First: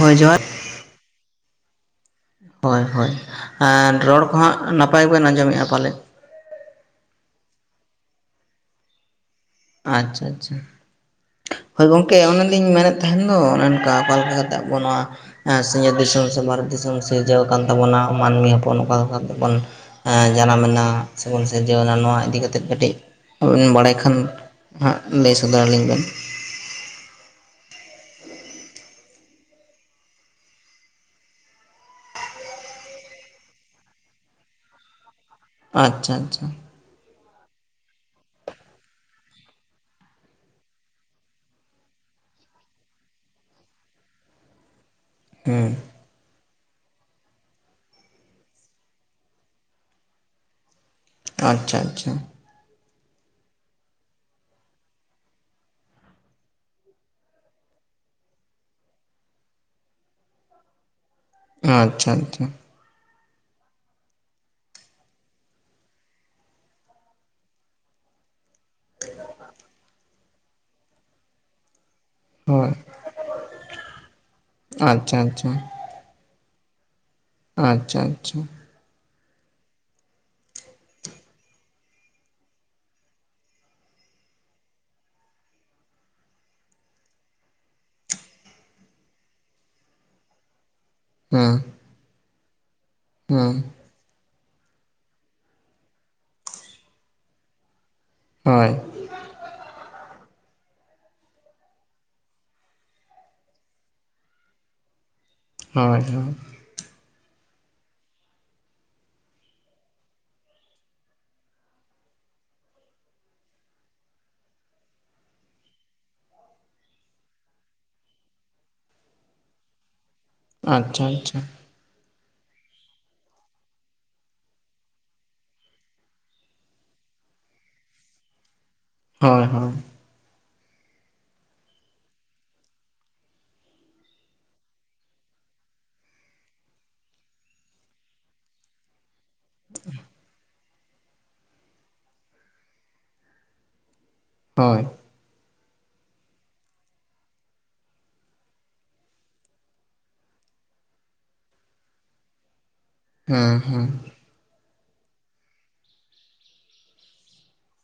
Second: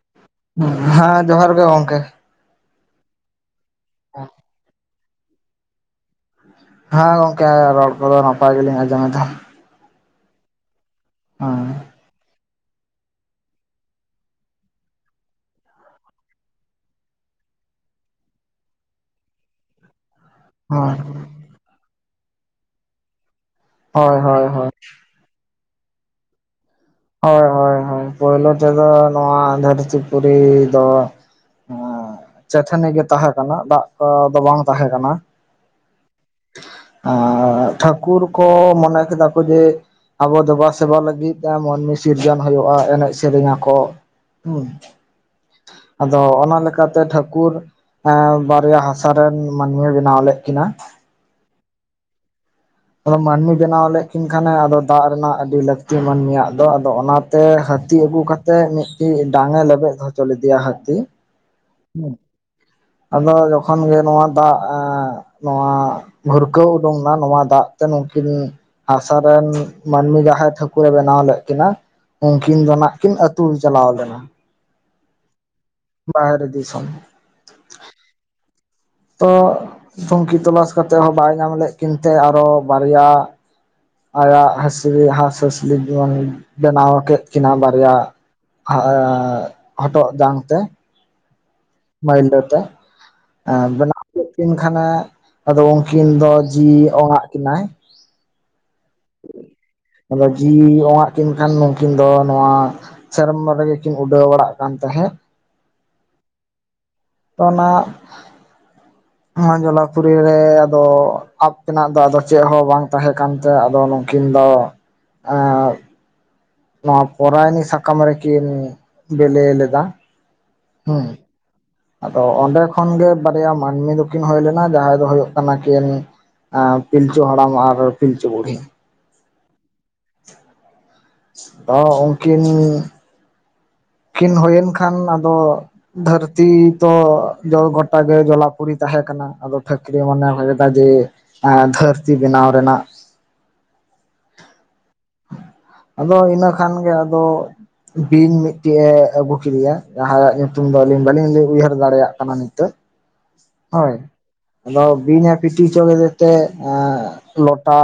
ᱦᱳᱭ ᱡᱚᱦᱟᱨ, ᱦᱟᱸ ᱡᱚᱦᱟᱨ ᱜᱮ ᱜᱚᱝᱠᱮ? ᱦᱳᱭ ᱦᱳᱭ ᱟᱨ ᱨᱚᱲ ᱠᱚ ᱦᱟᱸᱜ ᱱᱟᱯᱟᱭ ᱵᱮᱱ ᱟᱸᱡᱚᱢᱮᱜᱼᱟ ᱯᱟᱞᱮᱱ? ᱦᱮᱸ ᱜᱚᱝᱠᱮ ᱨᱚᱲ ᱠᱚᱫᱚ ᱱᱟᱯᱟᱭ ᱜᱮᱞᱤᱧ ᱟᱸᱡᱚᱢᱮᱫᱟ᱾ ᱟᱪᱷᱟ, ᱟᱪᱷᱟ᱾ ᱚ, ᱦᱳᱭ ᱜᱚᱝᱠᱮ ᱚᱱᱮᱞᱤᱧ ᱢᱮᱱᱮᱫ ᱛᱟᱦᱮᱸᱱ ᱫᱚ, ᱚᱱᱮ ᱚᱱᱠᱟ ᱚᱠᱟ ᱞᱮᱠᱟ ᱠᱟᱛᱮ ᱟᱵᱚ-ᱟ ᱱᱚᱣᱟ ᱮᱸ ᱥᱤᱧᱚᱛ ᱫᱤᱥᱚᱢ ᱥᱮ ᱵᱷᱟᱨᱚᱛ ᱫᱤᱥᱚᱢ ᱥᱤᱨᱡᱟᱹᱣ ᱟᱠᱟᱱ ᱛᱟᱵᱚᱱᱟ ᱢᱟᱹᱱᱢᱤ ᱦᱚᱯᱚᱱ ᱚᱠᱟ ᱞᱮᱠᱟ ᱛᱮᱵᱚᱱ ᱦᱮᱸ ᱡᱟᱱᱟᱢᱮᱱᱟ ᱦᱳᱭ ᱥᱮᱵᱚᱱ ᱥᱤᱨᱡᱟᱹᱣᱱᱟ ᱱᱚᱣᱟ ᱤᱫᱤ ᱠᱟᱛᱮ ᱠᱟᱹᱴᱤᱡ ᱟᱹᱵᱤᱱ ᱵᱟᱲᱟᱭ ᱠᱷᱟᱱ ᱦᱳᱭ ᱦᱳᱭ ᱦᱳᱭ ᱦᱟᱸ ᱞᱟᱹᱭ ᱥᱚᱫᱚᱨ ᱟᱹᱞᱤᱧ ᱵᱮᱱ? ᱦᱳᱭ ᱦᱳᱭ ᱦᱳᱭ ᱯᱳᱭᱞᱳ ᱛᱮᱫᱚ ᱱᱚᱣᱟ ᱫᱷᱟᱹᱨᱛᱤ ᱯᱩᱨᱤ ᱫᱚ ᱪᱮᱴᱷᱟᱹᱱᱤ ᱜᱮ ᱛᱟᱦᱮᱸ ᱠᱟᱱᱟ ᱫᱟᱜ ᱠᱚ ᱫᱚ ᱵᱟᱝ ᱛᱟᱦᱮᱸ ᱠᱟᱱᱟ᱾ ᱟᱪᱷᱟ ᱟᱪᱷᱟ᱾ ᱟᱨ ᱴᱷᱟᱹᱠᱩᱨ ᱠᱚ ᱢᱚᱱᱮ ᱠᱮᱫᱟ ᱠᱚ ᱡᱮ ᱟᱵᱚ ᱫᱮᱵᱟ ᱥᱮᱵᱟ ᱞᱟᱹᱜᱤᱫᱼᱼ ᱢᱤ ᱥᱤᱨᱡᱚᱱ ᱦᱳᱭᱳᱜᱼᱟ ᱮᱱᱮᱡ ᱥᱮᱨᱮᱧ ᱟᱠᱚ, ᱦᱩᱸ᱾ ᱦᱩᱸ, ᱟᱫᱚ ᱚᱱᱟ ᱞᱮᱠᱟᱛᱮ ᱴᱷᱟᱹᱠᱩᱨ ᱮᱸ ᱵᱟᱨᱭᱟ ᱦᱟᱥᱟ ᱨᱮᱱ ᱢᱟᱹᱱᱢᱤᱭ ᱵᱮᱱᱟᱣ ᱞᱮᱫ ᱠᱤᱱᱟ᱾ ᱟᱪᱷᱟ ᱟᱪᱷᱟ᱾ ᱟᱫᱚ ᱢᱟᱹᱱᱢᱤ ᱵᱮᱱᱟᱣ ᱞᱮᱫ ᱠᱤᱱ ᱠᱷᱟᱱᱮ ᱟᱫᱚ ᱫᱟᱜ ᱨᱮᱱᱟᱜ ᱟᱹᱰᱤ ᱞᱟᱹᱠᱛᱤ ᱢᱟᱹᱱᱢᱤᱭᱟᱜ ᱫᱚ ᱟᱫᱚ ᱚᱱᱟᱛᱮ ᱦᱟᱹᱛᱤ ᱟᱹᱜᱩ ᱠᱟ ᱛᱮ ᱢᱤᱫᱴᱤᱡ ᱰᱟᱝ ᱮ ᱞᱮᱵᱮᱫ ᱦᱚᱪᱚ ᱞᱮᱫᱮᱭᱟ ᱦᱟᱹᱛᱤ᱾ ᱟᱪᱷᱟ ᱦᱩᱸ ᱟᱪᱷᱟ᱾ ᱟᱫᱚ ᱡᱚᱠᱷᱚᱱ ᱜᱮ ᱱᱚᱣᱟ ᱫᱟᱜ ᱮᱸ ᱱᱚᱣᱟ ᱵᱷᱩᱨᱠᱟᱹᱣ ᱩᱰᱩᱝ ᱱᱟ ᱱᱚᱣᱟ ᱫᱟᱜ ᱛᱮ ᱱᱩᱠᱤᱱ ᱦᱟᱥᱟ ᱨᱮᱱ ᱢᱟᱹᱱᱢᱤ ᱡᱟᱦᱟᱸᱭ ᱴᱷᱟᱹᱠᱩᱨᱮ ᱵᱮᱱᱟᱣ ᱞᱮᱫ ᱠᱤᱱᱟ᱾ ᱩᱱᱠᱤᱱ ᱦᱳᱭ ᱫᱚ ᱱᱟᱜ ᱠᱤᱱ ᱟᱹᱛᱩ ᱪᱟᱞᱟᱣ ᱞᱮᱱᱟ᱾ ᱟᱪᱪᱷᱟ ᱟᱪᱪᱷᱟ᱾ ᱵᱟᱦᱚᱨᱮ ᱫᱤᱥᱚᱢ᱾ ᱟᱪᱪᱷᱟ ᱟᱪᱪᱷᱟ᱾ ᱛᱚ ᱛᱩᱝᱠᱷᱤ ᱛᱚᱞᱟᱥ ᱠᱟᱛᱮᱫ ᱦᱚᱸ ᱵᱟᱭ ᱧᱟᱢ ᱞᱮᱫ ᱠᱤᱱ ᱛᱮ ᱟᱨᱚ ᱵᱟᱨᱭᱟ ᱟᱭᱟᱜ ᱦᱟᱸᱥᱞᱤ ᱦᱟᱸᱥᱼᱦᱟᱸᱥᱞᱤᱵᱚᱱ ᱵᱮᱱᱟᱣ ᱠᱮᱫ ᱠᱤᱱᱟᱹ ᱵᱟᱨᱭᱟ᱾ ᱦᱚᱻᱦᱚᱴᱚᱜ ᱡᱟᱝ ᱛᱮ᱾ ᱦᱩᱸ᱾ ᱢᱟᱭᱞᱟᱹ ᱛᱮ ᱵᱮᱱᱟ ᱟᱫᱚ ᱩᱱᱠᱤᱱ ᱟᱫᱚ ᱡᱤᱣᱤ ᱚᱝ ᱟᱜ ᱠᱤᱱᱟᱭ᱾ ᱦᱳᱭ᱾ ᱟᱫᱚ ᱡᱤᱣᱤ ᱚᱝᱟᱜ ᱠᱤᱱ ᱠᱷᱟᱱ ᱱᱩᱠᱤᱱ ᱫᱚ ᱱᱚᱣᱟ ᱥᱮᱨᱢᱵᱟ ᱨᱮᱜᱮ ᱠᱤᱱ ᱩᱰᱟᱹᱣ ᱵᱟᱲᱟᱜ ᱠᱟᱱ ᱛᱟᱦᱮᱸᱫ᱾ ᱦᱳᱭ ᱦᱳᱭ᱾ ᱚᱱᱟ ᱱᱚᱣᱟ ᱡᱚᱞᱟᱯᱩᱨᱤ ᱨᱮ ᱟᱫᱚ ᱟᱯ ᱛᱮᱱᱟᱜ ᱫᱚ ᱟᱫᱚ ᱪᱮᱫ ᱦᱚᱸ ᱵᱟᱝ ᱛᱟᱦᱮᱸ ᱠᱟᱱ ᱛᱮ ᱟᱫᱚ ᱠᱤᱱ ᱫᱚ ᱮᱸᱜ ᱱᱚᱣᱟ ᱯᱚᱨᱟᱭᱱᱤ ᱥᱟᱠᱟᱢ ᱨᱮᱠᱤᱱ ᱵᱤᱞᱤ ᱞᱮᱫᱟ᱾ ᱦᱮᱸ ᱟᱪᱪᱷᱟ ᱟᱪᱪᱷᱟ᱾ ᱟᱫᱚ ᱚᱸᱰᱮ ᱠᱷᱚᱱᱜᱮ ᱵᱟᱨᱭᱟ ᱢᱟᱹᱱᱢᱤ ᱫᱚ ᱠᱤᱱ ᱦᱩᱭ ᱞᱮᱱᱟ ᱡᱟᱦᱟᱸᱭ ᱫᱚ ᱦᱩᱭᱩᱜ ᱠᱟᱱᱟ ᱠᱤᱱ ᱯᱤᱞᱪᱩ ᱦᱟᱲᱟᱢ ᱟᱨ ᱯᱤᱞᱪᱩ ᱵᱩᱲᱦᱤ᱾ ᱦᱳᱭ ᱦᱳᱭ᱾ ᱚ ᱩᱱᱠᱤᱱ ᱠᱤᱱ ᱦᱩᱭᱮᱱ ᱠᱷᱟᱱ ᱟᱫᱚ ᱫᱷᱟᱹᱨᱛᱤ ᱛᱚ ᱜᱚᱴᱟᱜᱮ ᱡᱚᱞᱟᱯᱩᱨᱤ ᱛᱟᱦᱮᱸ ᱠᱟᱱᱟ᱾ ᱟᱫᱚ ᱴᱷᱟᱹᱠᱨᱤ ᱢᱚᱱᱮ ᱦᱚ ᱠᱮᱫᱟ ᱡᱮ ᱫᱷᱟᱹᱨᱛᱤ ᱵᱮᱱᱟᱣ ᱨᱮᱱᱟᱜ᱾ ᱦᱳᱭ᱾ ᱟᱫᱚ ᱤᱱᱟᱹ ᱠᱷᱟᱱ ᱜᱮ ᱟᱫᱚ ᱵᱤᱧ ᱢᱤᱫᱴᱮᱱ ᱮ ᱟᱹᱜᱩ ᱠᱮᱫᱮᱭᱟ ᱡᱟᱦᱟᱸᱭᱟᱜ ᱧᱩᱛᱩᱢ ᱫᱚ ᱟᱹᱞᱤᱧ ᱵᱟᱹᱞᱤᱧ ᱩᱭᱦᱟᱹᱨ ᱫᱟᱲᱮᱭᱟᱜ ᱠᱟᱱᱟ ᱱᱤᱛᱚᱜ᱾ ᱦᱩᱸ ᱦᱩᱸ᱾ ᱦᱳᱭ ᱟᱫᱚ ᱵᱤᱧ ᱮ ᱯᱤᱴᱤ ᱚᱪᱚ ᱠᱮᱫᱮ ᱛᱮ ᱞᱚᱴᱟ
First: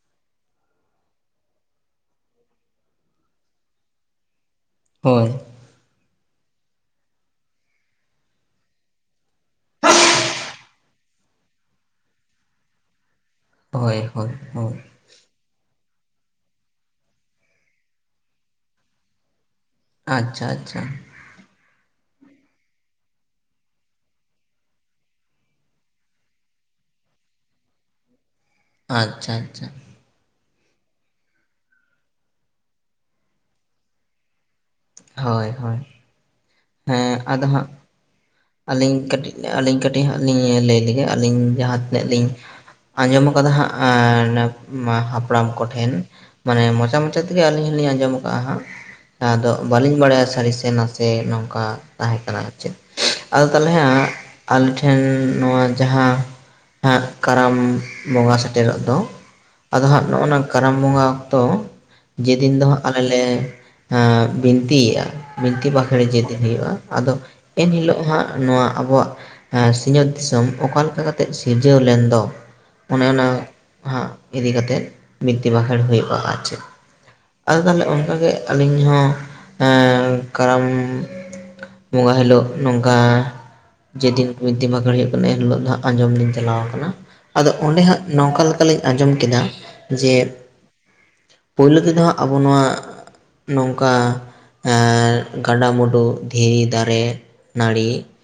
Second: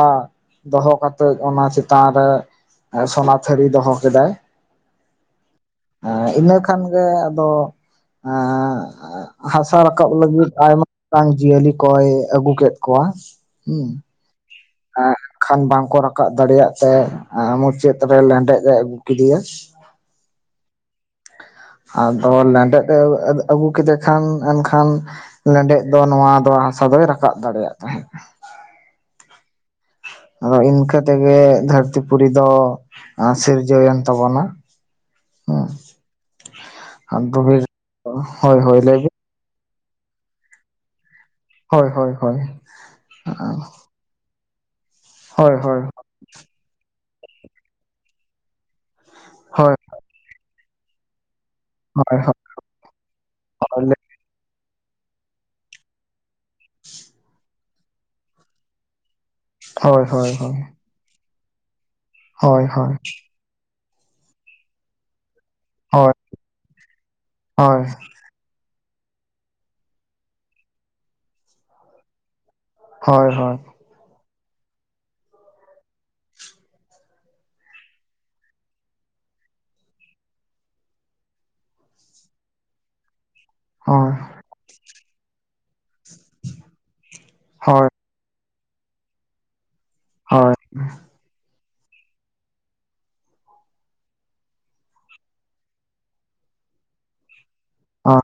ᱫᱚᱦᱚ ᱠᱟᱛᱮᱜ ᱚᱱᱟ ᱪᱮᱛᱟᱱ ᱨᱮ ᱥᱚᱱᱟ ᱛᱷᱟᱹᱨᱤ ᱫᱚᱦᱚ ᱠᱮᱫᱟᱭ᱾ ᱦᱳᱭ᱾ ᱤᱱᱟᱹ ᱠᱷᱟᱱ ᱜᱮ ᱟᱫᱚ ᱮᱜ ᱦᱟᱥᱟ ᱨᱟᱠᱟᱵ ᱞᱟᱹᱜᱤᱫ ᱟᱭᱢᱟ ᱜᱟᱱ ᱡᱤᱭᱟᱹᱞᱤ ᱠᱚᱭ ᱟᱹᱜᱩ ᱠᱮᱫ ᱠᱚᱣᱟ᱾ ᱦᱮᱸ ᱦᱳᱭ ᱦᱳᱭ ᱦᱳᱭ᱾ ᱠᱷᱟᱱ ᱵᱟᱝᱠᱚ ᱨᱟᱠᱟᱵ ᱫᱟᱲᱮᱭᱟᱜ ᱛᱮ᱾ ᱟᱨ ᱩᱱᱤ ᱪᱮᱫ ᱞᱮᱠᱟ ᱛᱮ ᱞᱮᱸᱰᱮᱛ ᱮ ᱟᱹᱜᱩ ᱠᱮᱫᱮᱭᱟ᱾ ᱟᱪᱪᱷᱟ ᱟᱪᱪᱷᱟ᱾ ᱟᱫᱚ ᱞᱮᱸᱰᱮᱫ ᱮ ᱟᱹᱜᱩ ᱠᱮᱫᱮ ᱠᱷᱟᱱ ᱮᱱᱠᱷᱟᱱ ᱞᱮᱸᱰᱮᱫ ᱫᱚ ᱱᱚᱣᱟ ᱫᱚ ᱦᱟᱥᱟ ᱫᱚᱭ ᱨᱟᱠᱟᱵ ᱫᱟᱲᱮᱭᱟᱜ ᱛᱟᱦᱮᱸᱫ᱾ ᱟᱪᱪᱷᱟ ᱟᱪᱪᱷᱟ᱾ ᱟᱫᱚ ᱤᱱᱠᱟᱹ ᱛᱮᱜᱮ ᱫᱷᱟᱹᱨᱛᱤ ᱯᱩᱨᱤ ᱫᱚ ᱥᱤᱨᱡᱟᱹᱣᱮᱱ ᱛᱟᱵᱚᱱᱟ᱾ ᱦᱳᱭ ᱦᱳᱭ ᱦᱮᱸ ᱟᱫᱚ ᱦᱟᱸᱜ ᱦᱳᱭ ᱦᱳᱭ ᱟᱹᱞᱤᱧ ᱞᱟᱹᱭ ᱵᱤᱱ ᱠᱟᱹᱴᱤᱡ ᱟᱹᱞᱤᱧ ᱠᱟᱹᱴᱤᱡ ᱦᱟᱸᱜ ᱞᱤᱧ ᱞᱟᱹᱭ ᱞᱮᱜᱮ ᱟᱹᱞᱤᱧ ᱡᱟᱦᱟᱸ ᱦᱳᱭ ᱛᱤᱱᱟᱹᱜ ᱦᱳᱭ ᱞᱤᱧ ᱦᱳᱭ ᱟᱸᱡᱚᱢ ᱟᱠᱟᱫᱟ ᱦᱟᱸᱜ ᱮᱻ ᱱᱟ ᱢᱟ ᱦᱟᱯᱲᱟᱢ ᱦᱳᱭ ᱦᱳᱭ ᱠᱚᱴᱷᱮᱱ᱾ ᱢᱟᱱᱮ ᱢᱚᱪᱟ ᱢᱚᱪᱟ ᱛᱮᱜᱮ ᱟᱹᱞᱤᱧ ᱦᱚᱞᱤᱧ ᱟᱸᱡᱚᱢ ᱟᱠᱟᱜᱼᱟ ᱦᱟᱸᱜ, ᱟᱫᱚ ᱦᱳᱭ ᱵᱟᱹᱞᱤᱧ ᱵᱟᱲᱟᱭᱟ ᱥᱟᱹᱨᱤ ᱥᱮ ᱱᱟᱥᱮ᱾ ᱡᱮ ᱱᱚᱝᱠᱟ ᱛᱟᱦᱮᱸ ᱦᱳᱭ ᱠᱟᱱᱟ ᱪᱮᱫ᱾ ᱟᱫᱚ ᱛᱟᱦᱟᱞᱮ ᱦᱳᱭ ᱦᱟᱸᱜ, ᱟᱞᱮ ᱴᱷᱮᱱ ᱱᱚᱣᱟ ᱡᱟᱦᱟ, ᱸ ᱦᱟᱸᱜ ᱠᱟᱨᱟᱢ ᱵᱚᱸᱜᱟ ᱥᱮᱴᱮᱨᱚᱜ ᱫᱚ, ᱟᱫᱚ ᱦᱳᱭ ᱦᱟᱸᱜ ᱦᱳᱭ ᱦᱳᱭ ᱱᱚᱜᱼᱚᱱᱟ ᱠᱟᱨᱟᱢ ᱵᱚᱸᱜᱟ, ᱛᱚ, ᱡᱮᱫᱤᱱ ᱦᱳᱭ ᱫᱚ ᱦᱟᱸᱜ ᱦᱳᱭ ᱟᱞᱮ ᱞᱮ, ᱦᱻᱟᱜ ᱵᱤᱱᱛᱤᱭᱮᱜᱼᱟ᱾ ᱵᱤᱱᱛᱤ ᱵᱟᱠᱷᱮᱬ ᱦᱳᱭ ᱡᱮᱫᱤᱱ ᱦᱩᱭᱩᱜᱼᱟ ᱟᱫᱚ ᱦᱳᱭ ᱦᱳᱭ ᱮᱱᱦᱤᱞᱳᱜ ᱦᱟᱸᱜ ᱱᱚᱣᱟ ᱟᱵᱚᱣᱟᱜ ᱥᱤᱧᱚᱛ ᱫᱤᱥᱚᱢ ᱚᱠᱟ ᱞᱮᱠᱟ ᱠᱟᱛᱮᱜ ᱥᱤᱨᱡᱟᱹᱣ ᱞᱮᱱ ᱫᱚ᱾ ᱚᱱᱮ ᱚᱱᱟ ᱦᱳᱭ ᱦᱳᱭ ᱦᱳᱭ ᱦᱳᱭ ᱦᱟᱸᱜ ᱤᱫᱤ ᱠᱟᱛᱮᱫ ᱵᱤᱱᱛᱤ ᱵᱟᱸᱠᱷᱮᱬ ᱦᱩᱭᱩᱜᱼᱟ ᱟᱨ ᱪᱮᱫ ᱟᱫᱚ ᱛᱟᱦᱟᱮ ᱚᱱᱠᱟ ᱜᱮ ᱟᱹᱞᱤᱧ ᱦᱚᱸ ᱦᱮᱸᱻ ᱠᱟᱨᱟᱢᱻ ᱵᱚᱸᱜᱟ ᱦᱤᱞᱚᱜ ᱱᱚᱝᱠᱟ ᱡᱮᱫᱤᱱ ᱵᱤᱱᱛᱤ ᱵᱟᱸᱠᱷᱮᱬ ᱦᱩᱭᱩᱜ ᱠᱟᱱᱟ ᱮᱱᱦᱤᱞᱳᱜ ᱫᱚ ᱟᱸᱡᱚᱢ ᱞᱤᱧ ᱪᱟᱞᱟᱣ ᱠᱟᱱᱟ ᱟᱫᱚ ᱚᱸᱰᱮ ᱦᱟᱸᱜ ᱦᱳᱭ ᱱᱚᱝᱠᱟ ᱞᱮ ᱞᱤᱧ ᱟᱸᱡᱚᱢ ᱠᱮᱫᱟ ᱡᱮ, ᱯᱩᱭᱞᱳ ᱛᱮᱫᱚ ᱦᱟᱸᱜ ᱟᱵᱚ ᱱᱚᱣᱟ, ᱱᱚᱝᱠᱟ, ᱟᱻᱨ ᱜᱟᱰᱟᱼᱢᱩᱰᱩ, ᱫᱷᱤᱨᱤ ᱫᱟᱨᱮ, ᱱᱟᱹᱲᱤ, ᱦᱳᱭ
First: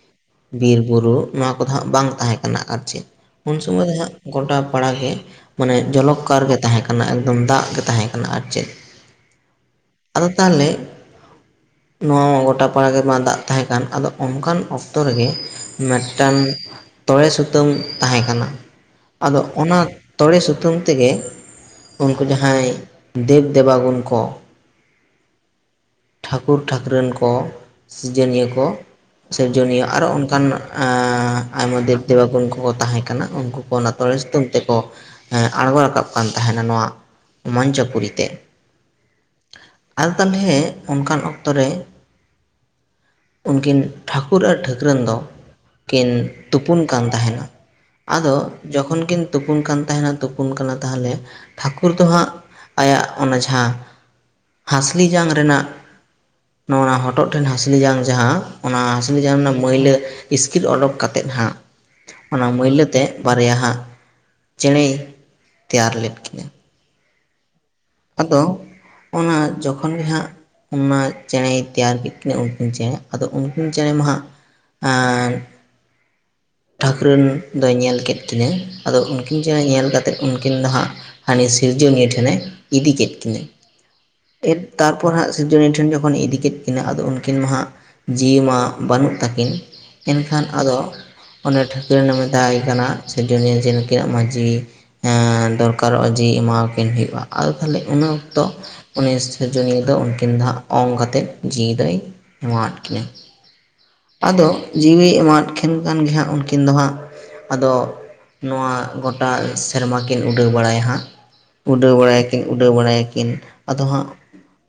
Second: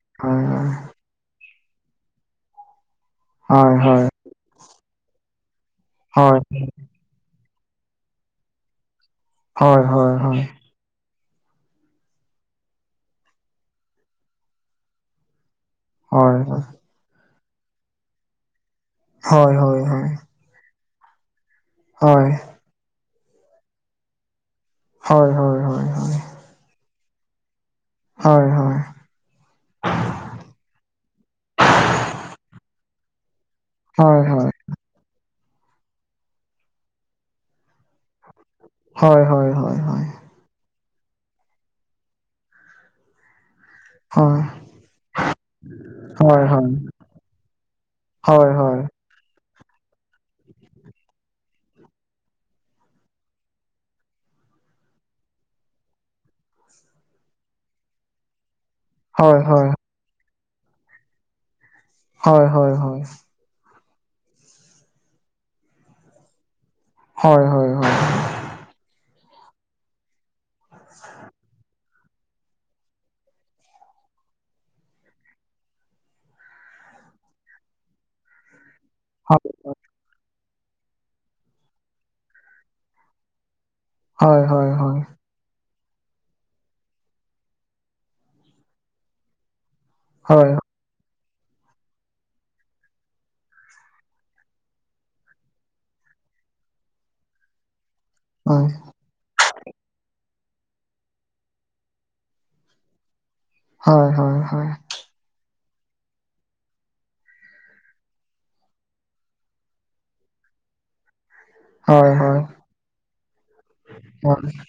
ᱵᱤᱨ ᱵᱩᱨᱩ ᱱᱚᱣᱟ ᱠᱚᱫᱚ ᱦᱟᱸᱜ ᱵᱟᱝ ᱛᱟᱦᱮᱸ ᱠᱟᱱᱟ ᱟᱨ ᱪᱮᱫ᱾ ᱩᱱ ᱥᱚᱢᱚᱭ ᱫᱚ ᱦᱟᱸᱜ, ᱦᱳᱭ ᱜᱚᱴᱟ ᱯᱟᱲᱟ ᱜᱮ, ᱢᱟᱱᱮ ᱡᱚᱞᱚ ᱦᱳᱭ ᱠᱟᱨ ᱜᱮ ᱛᱟᱦᱮᱸ ᱠᱟᱱᱟ ᱮᱠᱫᱚᱢ ᱫᱟᱜ ᱜᱮ ᱛᱟᱦᱮᱸ ᱠᱟᱱᱟ ᱟᱨ ᱪᱮᱫ᱾ ᱦᱚᱭ ᱦᱚᱭ ᱟᱫᱚ ᱦᱚᱭ᱾ ᱛᱟᱦᱚᱞᱮ ᱱᱚᱣᱟ ᱢᱟ ᱜᱚᱴᱟ ᱯᱟᱲᱟ ᱜᱮᱢᱟ ᱫᱟᱜ ᱛᱟᱦᱮᱸ ᱠᱟᱱ ᱟᱫᱚ ᱚᱱᱠᱟᱱ ᱚᱠᱛᱚ ᱨᱮᱜᱮ ᱢᱮᱫ ᱴᱟᱝ ᱛᱚᱲᱮ ᱥᱩᱛᱟᱹᱢ, ᱛᱟᱦᱮᱸ ᱠᱟᱱᱟ᱾ ᱟᱫᱚ ᱦᱳᱭ ᱦᱳᱭ ᱦᱳᱭ ᱚᱱᱟ ᱦᱳᱭ ᱛᱚᱲᱮ ᱥᱩᱛᱟᱹᱢ ᱛᱮᱜᱮ, ᱩᱱᱠᱩ ᱡᱟᱦᱟᱸᱭ, ᱫᱮᱵᱽ ᱫᱮᱵᱟᱜᱩᱱ ᱠᱚ᱾ ᱦᱚᱭ ᱦᱚᱭ᱾ ᱴᱷᱟᱹᱠᱩᱨ ᱴᱷᱟᱹᱠᱨᱟᱹᱱ ᱠᱚ, ᱥᱤᱡᱟᱹᱱᱤᱭᱟᱹ ᱠᱚ, ᱥᱤᱨᱡᱚᱱᱤᱭᱟᱹ ᱟᱨᱚ ᱚᱱᱠᱟᱱ ᱟᱸᱻ ᱟᱭᱢᱟ ᱫᱮᱵᱽ ᱫᱮᱵᱟᱜᱩᱱ ᱠᱚᱠᱚ ᱛᱟᱦᱮᱸ ᱠᱟᱱᱟ ᱱᱩᱠᱩ᱾ ᱚᱱᱟ ᱛᱚᱲᱮ ᱥᱩᱛᱟᱹᱢ ᱛᱮᱠᱚ ᱟᱬᱜᱚ ᱨᱟᱠᱟᱵ ᱠᱟᱱ ᱛᱟᱦᱮᱸᱱᱟ ᱱᱚᱣᱟ, ᱢᱚᱧᱪᱚᱯᱩᱨᱤ ᱛᱮ᱾ ᱦᱚᱭ ᱦᱚᱭ ᱦᱚᱭ ᱦᱚᱭ᱾ ᱛᱟᱞᱦᱮ ᱚᱱᱠᱟᱱ ᱚᱠᱛᱚ ᱨᱮ, ᱩᱱᱠᱤᱱ ᱴᱷᱟᱹᱠᱩᱨ ᱦᱳᱭ ᱟᱨ ᱴᱷᱟᱹᱠᱨᱟᱹᱱ ᱫᱚ, ᱠᱤᱱ ᱦᱳᱭ ᱦᱳᱭ ᱛᱩᱯᱩᱱ ᱠᱟᱱ ᱛᱟᱦᱮᱱᱟ, ᱟᱫᱚ ᱡᱚᱠᱷᱚᱱ ᱠᱤᱱ ᱛᱩᱯᱩᱱ ᱠᱟᱱ ᱛᱟᱦᱮᱸᱱᱟ ᱛᱩᱯᱩᱱ ᱠᱟᱱᱟ ᱛᱟᱦᱚᱞᱮ᱾ ᱴᱷᱟᱹᱠᱩᱨ ᱫᱚ ᱦᱟᱸᱜ ᱟᱭᱟᱜ ᱚᱱᱟ ᱡᱟᱦᱟᱸ ᱦᱟᱸᱥᱞᱤ ᱡᱟᱝ ᱨᱮᱱᱟᱜ᱾ ᱱᱚᱣᱟ ᱦᱚᱴᱚᱜ ᱴᱷᱮᱱ ᱦᱟᱺᱥᱞᱤ ᱡᱟᱝ ᱡᱟᱦᱟᱸ ᱚᱱᱟ ᱦᱟᱺᱥᱞᱤ ᱡᱟᱝ ᱱᱟ ᱢᱟᱹᱭᱞᱟᱹ, ᱤᱥᱠᱤᱨ ᱚᱰᱚᱠ ᱠᱟᱛᱮᱫ ᱦᱟᱸᱜ, ᱚᱱᱟ ᱢᱟᱹᱭᱞᱟᱹ ᱛᱮ, ᱵᱟᱨᱭᱟ ᱦᱟᱸᱜ, ᱪᱮᱬᱮᱭ, ᱛᱮᱭᱟᱨ ᱞᱮᱫ ᱠᱤᱱᱟᱹ᱾ ᱦᱚᱭ ᱦᱚᱭ᱾ ᱟᱫᱚ, ᱚᱱᱟ ᱡᱚᱠᱷᱚᱱ ᱜᱮ ᱦᱟᱸᱜ ᱚᱱᱟ ᱪᱮᱬᱮᱭ, ᱛᱮᱭᱟᱨ ᱠᱮᱫ ᱠᱤᱱᱟᱹ ᱩᱱᱠᱤᱱ ᱪᱮᱬᱮ ᱟᱫᱚ ᱩᱱᱠᱤᱱ ᱪᱮᱬᱮ ᱢᱟ ᱦᱟᱸᱜ ᱟᱸᱻ ᱴᱷᱟᱹᱠᱨᱟᱹᱱ ᱫᱚᱭ ᱧᱮᱞ ᱠᱮᱫ ᱠᱤᱱᱟᱹ, ᱟᱫᱚ ᱩᱱᱠᱤᱱ ᱪᱮᱬᱮ ᱧᱮᱞ ᱠᱟᱛᱮᱫ ᱩᱱᱠᱤᱱ ᱫᱚ ᱦᱟᱸᱜ, ᱦᱟᱹᱱᱤ ᱥᱤᱨᱡᱚᱱᱤᱭᱟᱹ ᱴᱷᱮᱱᱮ ᱤᱫᱤ ᱠᱮᱫ ᱠᱤᱱᱟᱹ [unintelligible] ᱛᱟᱨᱯᱚᱨ ᱦᱟᱸᱜ ᱥᱤᱨᱡᱚᱱᱤᱭᱟᱹ ᱴᱷᱮᱱ ᱡᱚᱠᱷᱚᱱᱮ ᱤᱫᱤ ᱠᱮᱫ ᱠᱤᱱᱟᱹ ᱟᱫᱚ ᱩᱱᱠᱤᱱ ᱢᱟ ᱦᱟᱸᱜ, ᱡᱤᱣᱤ ᱢᱟ ᱵᱟᱹᱱᱩᱜ ᱛᱟᱹᱠᱤᱱ᱾ ᱮᱱᱠᱷᱟᱱ ᱟᱫᱚ ᱚᱱᱮ ᱴᱷᱟᱹᱠᱨᱮᱱᱮ ᱢᱮᱛᱟᱭ ᱠᱟᱱᱟ ᱥᱤᱨᱡᱚᱱᱤᱭᱟᱹ ᱡᱮ ᱱᱩᱝᱠᱤᱱᱟᱜ ᱢᱟ ᱡᱤᱣᱤ ᱟᱸᱻ ᱫᱚᱨᱠᱟᱨᱚᱜᱼᱟ ᱡᱤᱣᱤ ᱮᱢᱟᱣᱟᱠᱤᱱ ᱦᱩᱭᱩᱜᱼᱟ ᱟᱫᱚ ᱛᱟᱦᱚᱞᱮ ᱤᱱᱟᱹ ᱛᱚ ᱩᱱᱤ ᱥᱤᱨᱡᱚᱱᱤᱭᱟᱹ ᱫᱚ ᱩᱱᱠᱤᱱ ᱫᱚ ᱦᱟᱸᱜ ᱚᱝ ᱠᱟᱛᱮᱫ ᱡᱤᱣᱤ ᱫᱚᱭ ᱮᱢᱟᱣᱟᱫ ᱠᱤᱱᱟᱹ᱾ ᱟᱫᱚ ᱡᱤᱣᱤ ᱮᱢᱟᱫ ᱠᱤᱱ ᱠᱷᱟᱱ ᱜᱮ ᱦᱟᱸᱜ ᱩᱱᱠᱤᱱ ᱫᱚ ᱦᱟᱸᱜ, ᱟᱫᱚ ᱱᱚᱣᱟ ᱜᱚᱴᱟ ᱥᱮᱨᱢᱟ ᱠᱤᱱ ᱩᱰᱟᱹᱣ ᱵᱟᱲᱟᱭᱟ ᱦᱟᱸᱜ, ᱩᱰᱟᱹᱣ ᱵᱟᱲᱟᱭᱟ ᱠᱤᱱ ᱩᱰᱟᱹᱣ ᱵᱟᱲᱟᱭᱟ ᱠᱤᱱ ᱟᱫᱚ ᱦᱟᱸᱜ